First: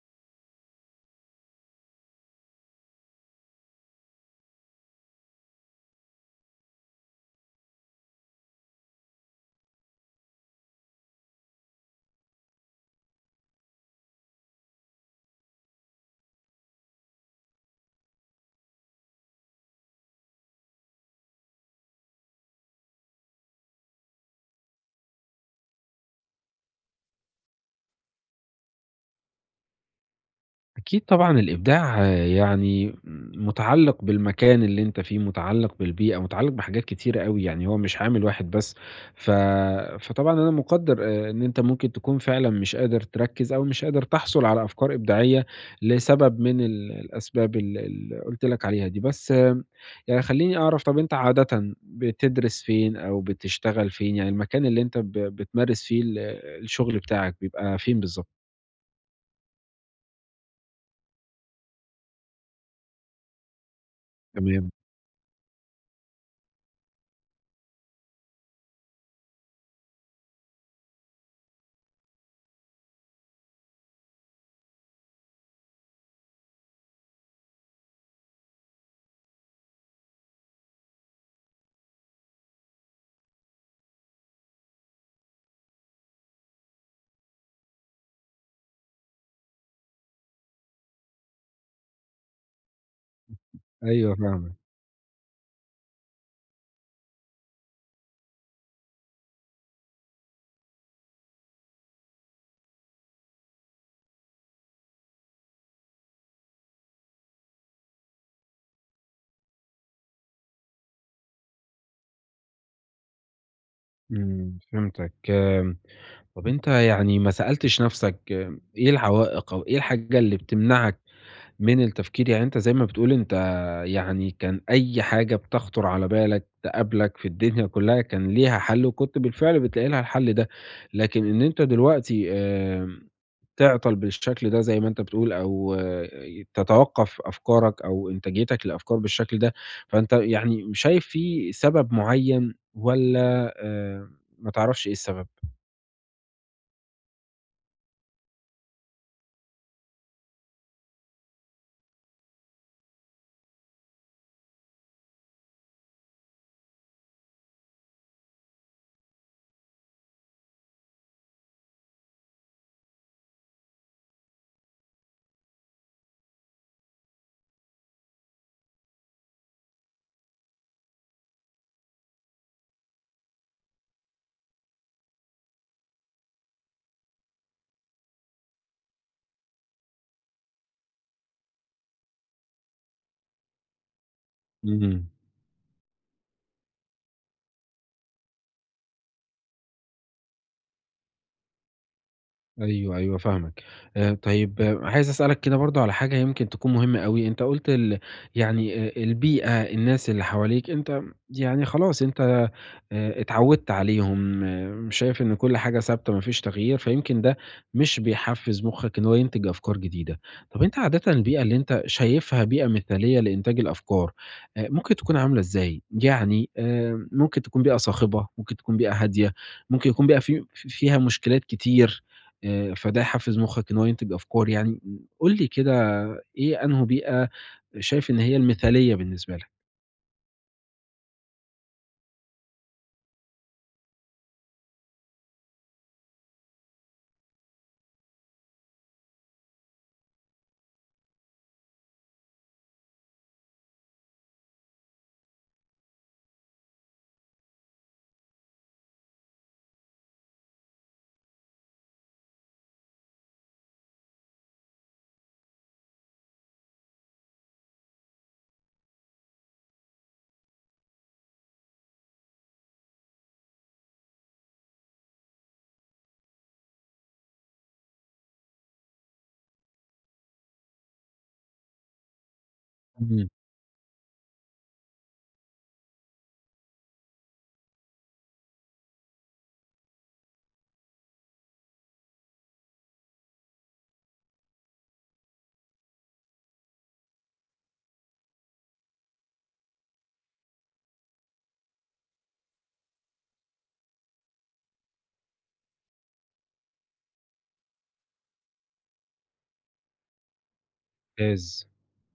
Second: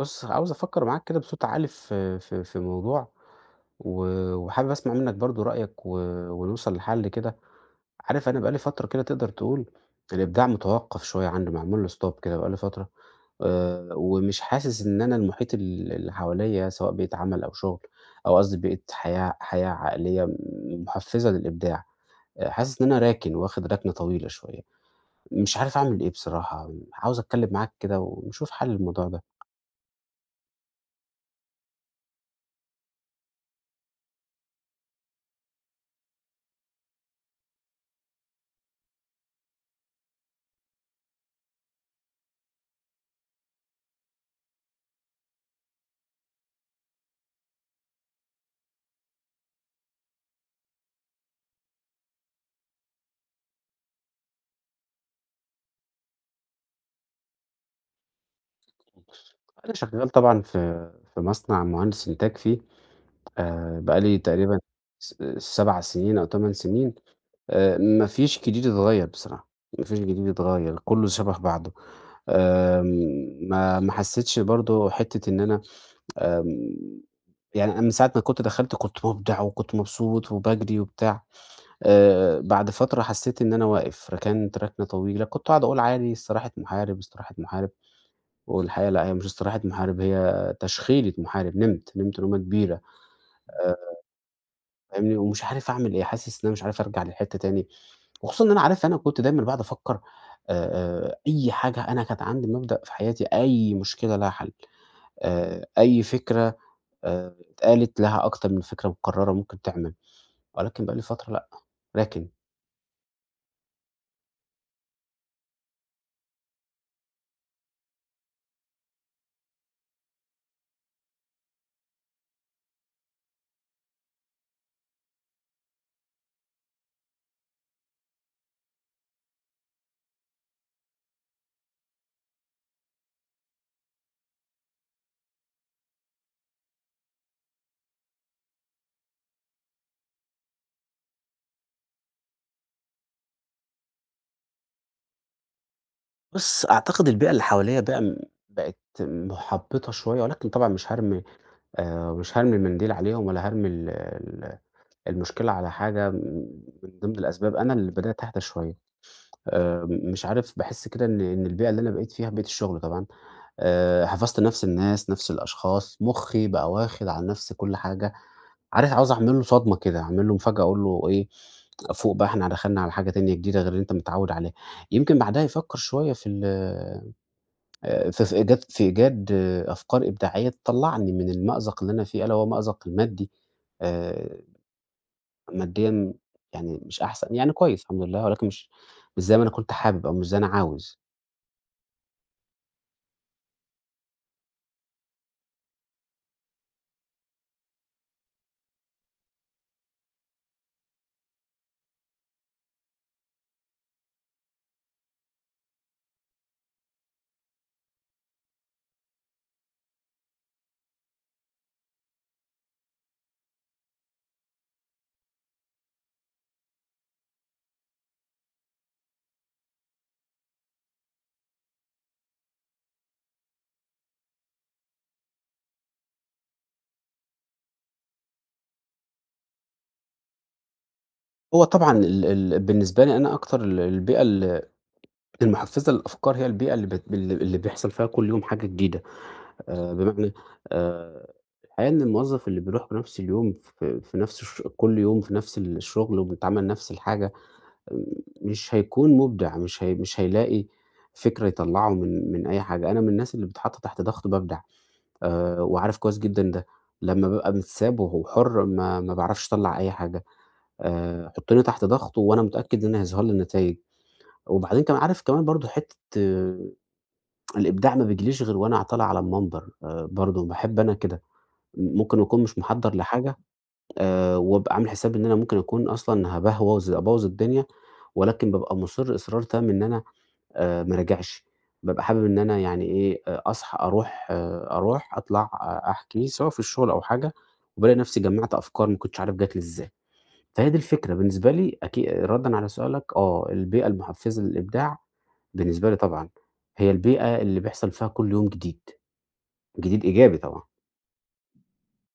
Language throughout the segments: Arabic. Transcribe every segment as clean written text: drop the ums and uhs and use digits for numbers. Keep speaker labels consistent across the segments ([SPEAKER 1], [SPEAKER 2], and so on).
[SPEAKER 1] بُص، عاوز أفكّر معاك كده بصوت عالي في موضوع. و وحابب أسمع منّك برضه رأيك و ونوصل لحل كده. عارف أنا بقى لي فترة كده تقدر تقول الإبداع متوقّف شوية عندي، معمول له stop كده بقى لي فترة. ومش حاسس إن أنا المحيط اللي حواليّا سواء بيئة عمل أو شُغل، أو قصدي بيئة حياة، حياة عائلية محفّزة للإبداع. حاسس إن أنا راكن، واخد ركنة طويلة شوية. مش عارف أعمل إيه بصراحة، عاوز أتكلّم معاك كده ونشوف حل للموضوع ده.
[SPEAKER 2] أكيد طبعًا الإبداع يعني متعلق بالمكان اللي أنت فيه، متعلق بالبيئة، متعلق بحاجات كتيرة أوي، يعني هو مش عامل واحد بس. ف فطبعًا أنا مقدّر إن أنت ممكن تكون فعلًا مش قادر تركّز أو مش قادر تحصل على أفكار إبداعية لسبب من الأسباب اللي قُلت لك عليها دي. بس يعني خلّيني أعرف طَب أنت عادةً بتدرس فين أو بتشتغل فين؟ يعني المكان اللي أنت بتمارس فيه الشغل بتاعك بيبقى فين بالضبط؟
[SPEAKER 1] أنا شغال طبعًا في مصنع مهندس إنتاج فيه، بقى لي تقريبًا
[SPEAKER 2] تمام.
[SPEAKER 1] 7 سنين أو 8 سنين، ما فيش جديد اتغيّر بصراحة، ما فيش جديد اتغيّر، كُلّه شَبه بعضه. آمم ما ما حسّيتش برضه حتّة إن أنا، آمم يعني أنا من ساعة ما كنت دخلت كنت مُبدع وكنت مبسوط وباجري وبتاع. بعد فترة حسّيت إن أنا واقف، ركنت ركنة طويلة، كنت أقعد أقول عادي استراحة محارب، استراحة محارب. والحقيقة لأ، هي مش استراحة محارب، هي تشخيلة محارب، نمت، نمت نومة كبيرة. آآ
[SPEAKER 2] أيوه فاهمك.
[SPEAKER 1] فاهمني، ومش عارف أعمل إيه، حاسس إن أنا مش عارف أرجع للحتّة تاني، وخصوصًا إن أنا عارف أنا كنت دايمًا باقعد أفكّر. أي حاجة أنا كانت عندي مبدأ في حياتي، أي مشكلة لها حل، أي فكرة اتقالت لها أكتر من فكرة مكرّرة ممكن تعمل، ولكن بقى لي فترة لأ. لكن
[SPEAKER 2] إمم، فهمتك. طَب أنت يعني ما سألتش نَفْسك إيه العوائق أو إيه الحاجة اللي بتمنعك من التفكير، يعني أنت زي ما بتقول أنت يعني كان أي حاجة بتخطر على بالك تقابلك في الدنيا كلّها كان ليها حل، وكنت بالفعل بتلاقي لها الحل ده، لكن إن أنت دلوقتي تعطل بالشكل ده زي ما أنت بتقول أو تتوقّف أفكارك أو إنتاجيتك للأفكار بالشكل ده، فأنت يعني شايف في سبب معيّن والّا ما تعرفش إيه السبب؟
[SPEAKER 1] بُص، أعتقد البيئة اللي حواليّا بقى بقت محبّطة شوية، ولكن طبعًا مش هارمي، مش هارمي المنديل عليهم ولا هارمي ال ال المشكلة على حاجة من ضمن الأسباب أنا اللي بدأت أهدى شوية. مش عارف باحس كده إن البيئة اللي أنا بقيت فيها بيئة الشغل طبعًا، حفظت نفس الناس، نفس الأشخاص، مُخّي بقى واخد على نفس كل حاجة، عارف عاوز أعمل له صدمة كده، أعمل له مفاجأة أقول له إيه، فوق بقى إحنا دخلنا على حاجة تانية جديدة غير اللي أنت متعود عليها، يمكن بعدها يفكر شوية في ال ف في إيجاد في إيجاد آه، أفكار إبداعية تطلعني من المأزق اللي أنا فيه، ألا وهو مأزق المادي. آآ
[SPEAKER 2] إمم.
[SPEAKER 1] ماديًا يعني مش أحسن، يعني كويس الحمد لله، ولكن مش زي ما أنا كنت حابب أو مش زي ما أنا عاوز.
[SPEAKER 2] أيوه، أيوه فاهمك. طيب عايز أسألك كده برضه على حاجة يمكن تكون مهمة أوي، أنت قُلت يعني البيئة، الناس اللي حواليك، أنت يعني خلاص أنت اتعوّدت عليهم، آه، شايف إن كل حاجة ثابتة ما فيش تغيير، فيمكن ده مش بيحفّز مُخّك إن هو ينتج أفكار جديدة. طب أنت عادةً البيئة اللي أنت شايفها بيئة مثالية لإنتاج الأفكار، ممكن تكون عاملة إزاي؟ يعني ممكن تكون بيئة صاخبة، ممكن تكون بيئة هادية، ممكن يكون بيئة في فيها مشكلات كتير، فده يحفّز مُخّك إن هو ينتج أفكار يعني. قُل لي كده إيه أنهو بيئة شايف إن هي المثالية بالنسبة لك؟
[SPEAKER 1] هو طبعًا ال ال بالنسبة لي أنا أكتر البيئة المحفزة للأفكار هي البيئة اللي بت ال اللي بيحصل فيها كل يوم حاجة جديدة. بمعنى، آآ الحقيقة إن الموظف اللي بيروح بنفس اليوم في نفس الش كل يوم في نفس الشغل وبيتعمل نفس الحاجة، آه، مش هيكون مُبدع، مش هيلاقي فكرة يطلّعه من أي حاجة. أنا من الناس اللي باتحط تحت ضغط بابدع. وعارف كويس جدًا ده، لمّا بابقى متساب وهو حُر ما باعرفش أطلّع أي حاجة. حُطّني تحت ضغط وأنا متأكد إن هيظهر لي النتايج، وبعدين كمان عارف كمان برضه حتّة، آه، الإبداع ما بيجيليش غير وأنا طالع على المنبر. برضه باحب أنا كده، ممكن أكون مش محضّر لحاجة، وأبقى عامل حسابي إن أنا ممكن أكون أصلًا هابهوَظ أبوّظ الدنيا، ولكن بابقى مُصِر إصرار تام إن أنا ما راجعش، بابقى حابب إن أنا يعني إيه، أصحى أروح آه، أروح أطلع أحكي سواء في الشغل أو حاجة، وبالاقي نفسي جمّعت أفكار ما كنتش عارف جات لي إزاي. فهي دي الفكرة بالنسبة لي أكي ردًا على سؤالك، آه، البيئة المحفزة للإبداع بالنسبة لي طبعًا، هي البيئة اللي بيحصل فيها كل يوم جديد، جديد إيجابي طبعًا.
[SPEAKER 2] ممتاز.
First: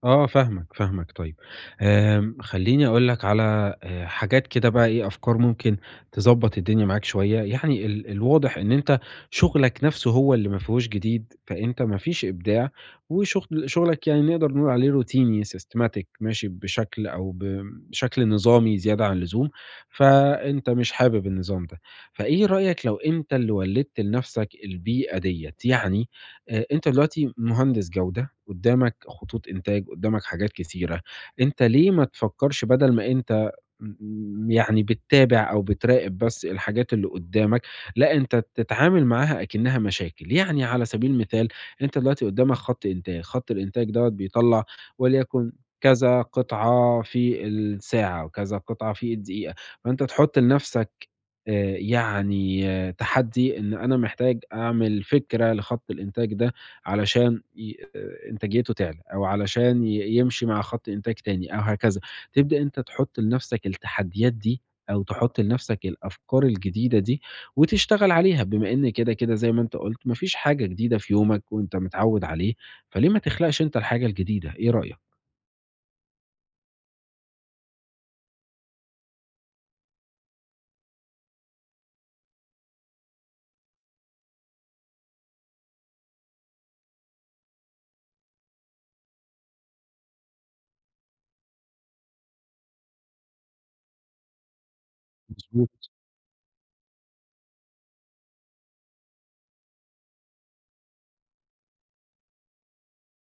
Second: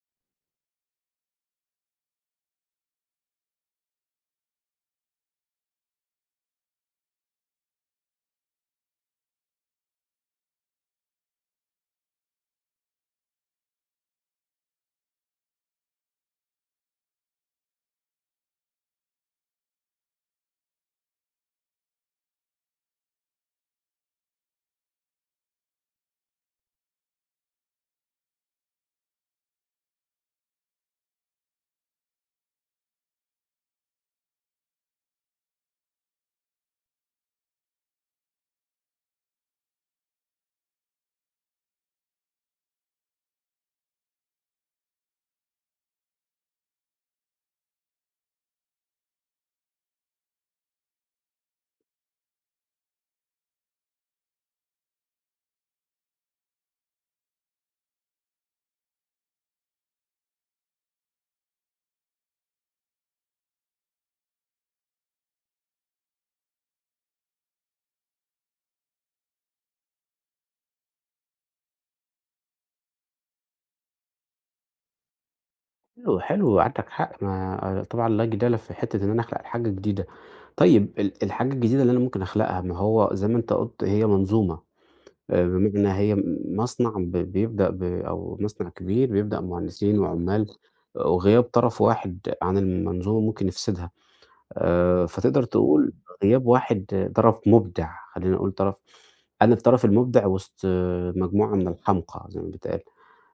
[SPEAKER 2] آه فاهمك، فاهمك طيب. خلّيني أقول لك على حاجات كده بقى إيه، أفكار ممكن تضبّط الدنيا معاك شوية. يعني الواضح إن أنت شغلك نَفْسه هو اللي ما فيهوش جديد، فأنت ما فيش إبداع وشغل شغلك يعني نقدر نقول عليه روتيني systematic ماشي بشكل أو بشكل نظامي زيادة عن اللزوم، فأنت مش حابب النظام ده. فإيه رأيك لو أنت اللي ولِّدت لنَفْسك البيئة ديّة؟ يعني أنت دلوقتي مهندس جودة قدّامك خطوط إنتاج، قدّامك حاجات كتيرة، أنت ليه ما تفكّرش بدل ما أنت يعني بتتابع أو بتراقب بس الحاجات اللي قدّامك، لأ أنت تتعامل معاها أكنّها مشاكل، يعني على سبيل المثال أنت دلوقتي قدّامك خط إنتاج، خط الإنتاج دوّة بيطلّع وليكن كذا قطعة في الساعة وكذا قطعة في الدقيقة، فأنت تحُط لنَفْسك آآ يعني تحدّي إن أنا محتاج أعمل فكرة لخط الإنتاج ده علشان ي إنتاجيته تعلى، أو علشان يمشي مع خط إنتاج تاني أو هكذا. تبدأ أنت تحُط لنَفْسك التحديات دي، أو تحُط لنَفْسك الأفكار الجديدة دي، وتشتغل عليها، بما إن كده، كده زي ما أنت قُلت ما فيش حاجة جديدة في يومك وأنت متعوّد عليه، فليه ما تخلقش أنت الحاجة الجديدة، إيه رأيك؟
[SPEAKER 1] حلو، حلو، عندك حق، ما آه، طبعًا لا جدال في حتة إن أنا أخلق حاجة جديدة. طيب الحاجة الجديدة اللي أنا ممكن أخلقها، ما هو زي ما أنت قُلت هي منظومة. بمعنى هي مصنع بيبدأ أو مصنع كبير بيبدأ مهندسين وعمال، آه، وغياب طرف واحد عن المنظومة ممكن يفسدها. فتقدر
[SPEAKER 2] مضبوط.
[SPEAKER 1] تقول غياب واحد طرف مبدع، خلّينا نقول طرف، أنا الطرف المبدع وسط آه، مجموعة من الحمقى زي ما بيتقال.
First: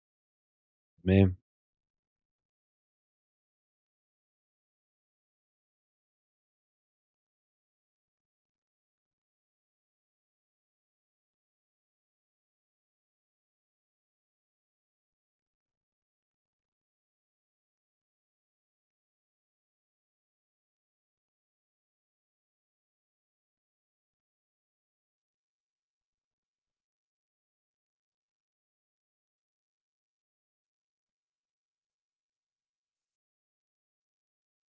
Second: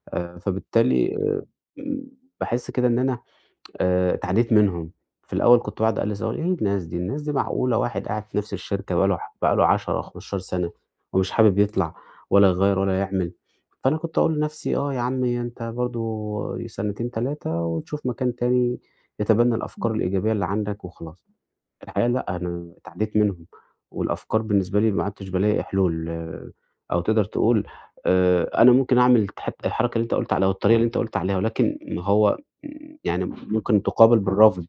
[SPEAKER 1] آآ فبالتالي
[SPEAKER 2] تمام.
[SPEAKER 1] آآ باحس كده إن أنا اتعديت منهم. في الأول كنت باقعد أقلِّل صور إيه الناس دي، الناس دي معقولة واحد قاعد في نفس الشركة بقى له بقى له 10، 15 سَنة ومش حابب يطلع ولا يغيّر ولا يعمل، فأنا كنت أقول لنفسي آه يا عمي أنت برضه سنتين، 3 وتشوف مكان تاني يتبنى الأفكار الإيجابية اللي عندك وخلاص. الحقيقة لأ، أنا اتعدّيت منهم، والأفكار بالنسبة لي ما عدتش بالاقي حلول آه، أو تقدر تقول، أنا ممكن أعمل حتى الحركة اللي أنت قُلت عليها والطريقة اللي أنت قُلت عليها، ولكن ما هو يعني ممكن تُقابل بالرفض.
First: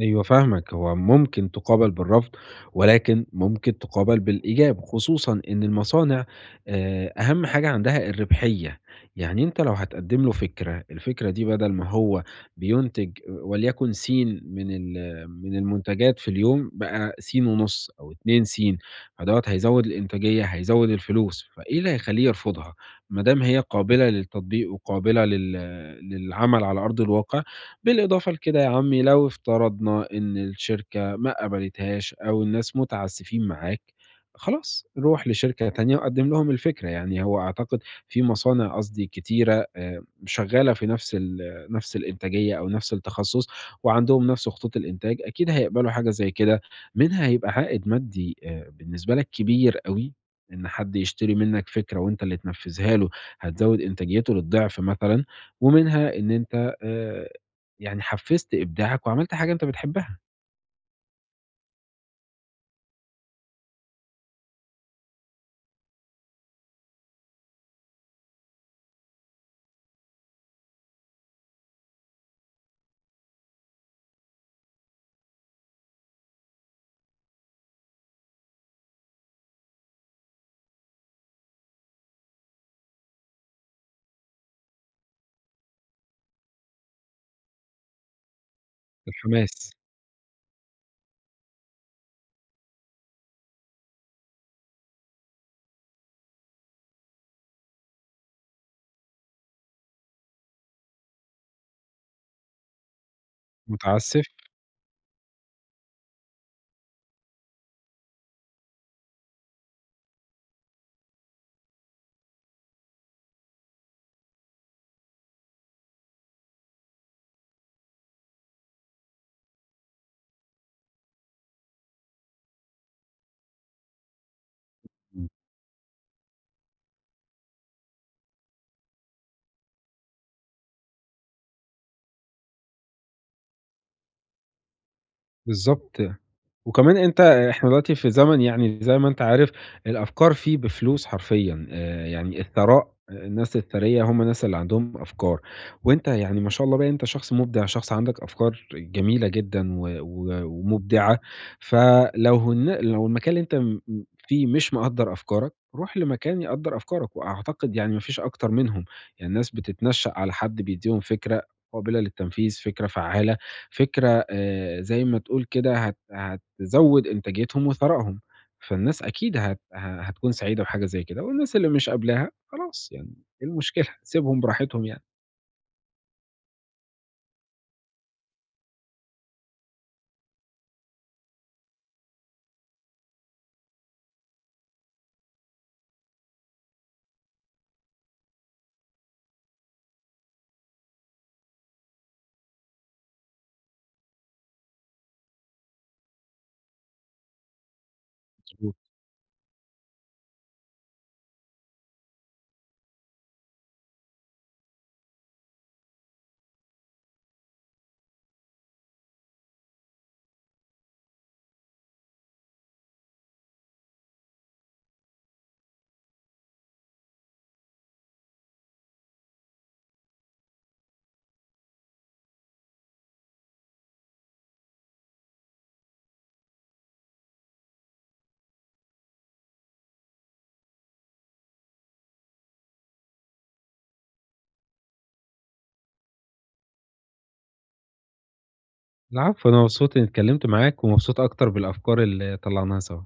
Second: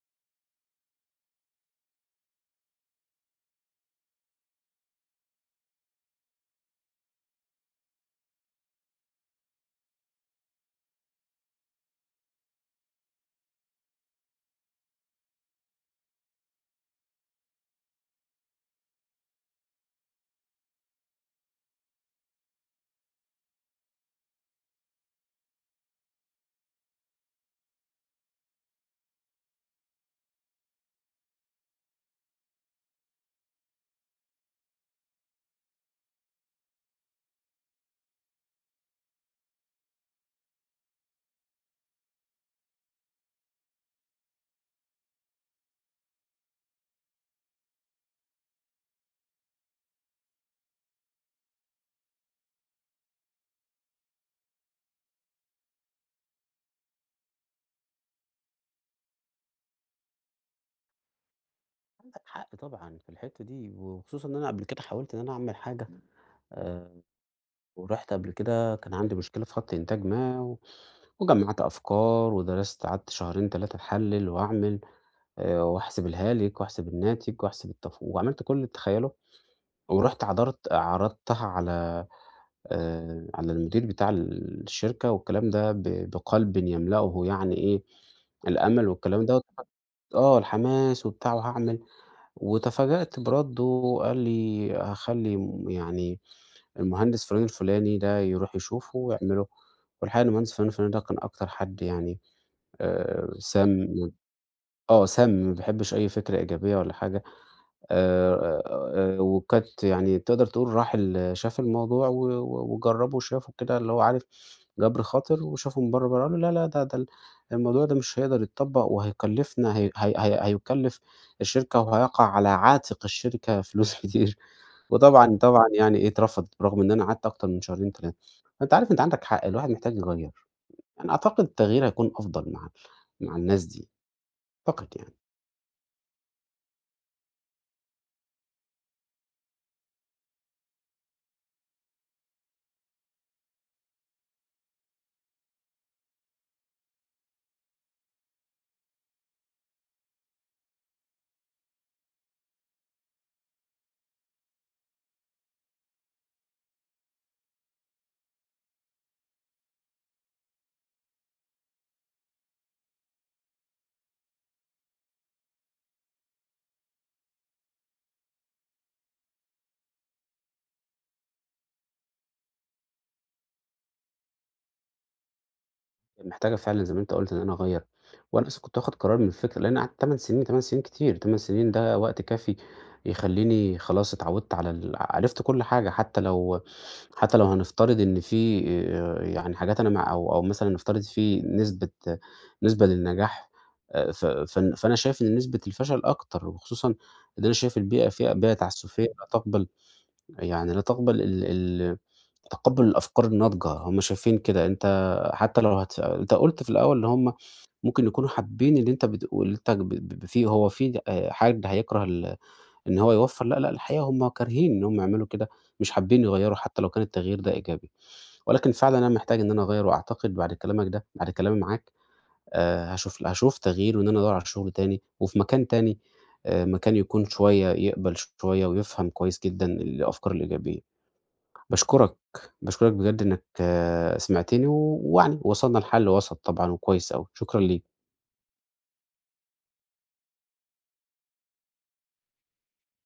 [SPEAKER 2] أيوه فاهمك، هو ممكن تُقابل بالرفض، ولكن ممكن تُقابل بالإيجاب، خصوصًا إن المصانع أهم حاجة عندها الربحية، يعني أنت لو هتقدّم له فكرة، الفكرة دي بدل ما هو بينتج وليكن س من من المنتجات في اليوم بقى س ونُص أو 2 س، فدوّة هيزوّد الإنتاجية، هيزوّد الفلوس، فإيه اللي هيخلّيه يرفضها؟ ما دام هي قابلة للتطبيق وقابلة للعمل على أرض الواقع، بالإضافة لكده يا عمي لو افترضنا إن الشركة ما قبلتهاش أو الناس متعسفين معاك خلاص روح لشركة تانية وقدم لهم الفكرة يعني هو أعتقد في مصانع قصدي كتيرة آه، شغالة في نفس الإنتاجية أو نفس التخصص وعندهم نفس خطوط الإنتاج أكيد هيقبلوا حاجة زي كده منها هيبقى عائد مادي بالنسبة لك كبير قوي إن حد يشتري منك فكرة وأنت اللي تنفذها له هتزود إنتاجيته للضعف مثلا ومنها إن أنت يعني حفّزت إبداعك وعملت حاجة أنت بتحبها،
[SPEAKER 1] عندك حق طبعًا في الحتّة دي، وخصوصًا إن أنا قبل كده حاولت إن أنا أعمل حاجة، آآ، ورُحت قبل كده كان عندي مشكلة في خط إنتاج ما، وجمّعت أفكار ودرست قعدت شهرين 3 أحلّل وأعمل، وأحسب الهالك وأحسب الناتج وأحسب التف وعملت كل اللي تتخيّله. ورُحت عَرَضت عرضتها على، على المدير بتاع الشركة والكلام ده بقلب يملأه يعني إيه، الأمل والكلام دوّة،
[SPEAKER 2] الحماس،
[SPEAKER 1] آه، الحماس وبتاع وهاعمل، وتفاجأت برَدُّه قال لي هاخلّي يعني المهندس فلان الفلاني ده يروح يشوفه ويعمله، والحقيقة إن المهندس فلان الفلاني ده كان أكتر حد يعني، سام،
[SPEAKER 2] متعسّف
[SPEAKER 1] آه، سام ما بيحبش أي فكرة إيجابية ولا حاجة. آآ وكانت يعني تقدر تقول راح شاف الموضوع و وجرّبه وشافه كده اللي هو عارف جَبْر خاطر وشافه من برّه، برّه قال له: "لا، لا ده الموضوع ده مش هيقدر يتطبّق وهيكلّفنا هي هي هي هيكلّف الشركة وهيقع على عاتق الشركة فلوس كتير."
[SPEAKER 2] إمم،
[SPEAKER 1] وطبعًا، طبعًا يعني إيه، اترفض برغم إن أنا قعدت أكتر من شهرين 3. فأنت عارف أنت عندك حق، الواحد محتاج يغيّر. يعني أعتقد التغيير هيكون أفضل مع الناس دي، أعتقد يعني.
[SPEAKER 2] بالضبط. وكمان أنت إحنا دلوقتي في زمن يعني زي ما أنت عارف الأفكار فيه بفلوس حرفيًا، يعني الثراء الناس الثرية هم الناس اللي عندهم أفكار، وأنت يعني ما شاء الله بقى أنت شخص مُبدع، شخص عندك أفكار جميلة جدًا و و ومُبدعة، فلو لو المكان اللي أنت فيه مش مقدّر أفكارك، روح لمكان يقدّر أفكارك، وأعتقد يعني ما فيش أكتر منهم، يعني الناس بتتنشّأ على حد بيدّيهم فكرة قابلة للتنفيذ، فكرة فعّالة، فكرة زي ما تقول كده هت ه تزوّد إنتاجيتهم وثرائهم، فالناس أكيد هت ه هتكون سعيدة بحاجة زي كده، والناس اللي مش قابلاها خلاص يعني إيه المشكلة؟ سيبهم براحتهم يعني.
[SPEAKER 1] محتاجة فعلًا زي ما أنت قُلت إن أنا أغيّر، وأنا أصلًا كنت واخد قرار من الفكرة لإن قعدت 8 سنين، 8 سنين كتير، 8 سنين ده وقت كافي يخلّيني خلاص اتعوّدت على عرفت كل حاجة حتى لو، هنفترض إن في يعني حاجات أنا مع أو أو مثلًا نفترض في نسبة، للنجاح، ف فن فأنا شايف إن نسبة الفشل أكتر، وخصوصًا إن أنا شايف البيئة فيها بيئة
[SPEAKER 2] مضبوط.
[SPEAKER 1] تعسفية لا تقبل، يعني لا تقبل ال ال تقبُّل الأفكار الناضجة، هم شايفين كده، أنت حتى لو هتس أنت قُلت في الأول إن هم ممكن يكونوا حابين اللي أنت بتقول اللي أنت ب ب في هو في حد هيكره إن هو يوفّر، لأ، لأ، الحقيقة هم كارهين إن هم يعملوا كده، مش حابين يغيّروا حتى لو كان التغيير ده إيجابي، ولكن فعلًا أنا محتاج إن أنا أغيّر وأعتقد بعد كلامك ده بعد كلامي معاك، هاشوف تغيير وإن أنا أدوّر على شغل تاني وفي مكان تاني، مكان يكون شوية يقبل شوية ويفهم كويس جدًا الأفكار الإيجابية. باشكرك، باشكرك بجد إنك آه، سمعتني، ويعني وصلنا لحل وسط طبعًا وكويس أوي، شكرًا ليك.
[SPEAKER 2] العفو، أنا مبسوط إني اتكلمت معاك، ومبسوط أكتر بالأفكار اللي طلعناها سوا.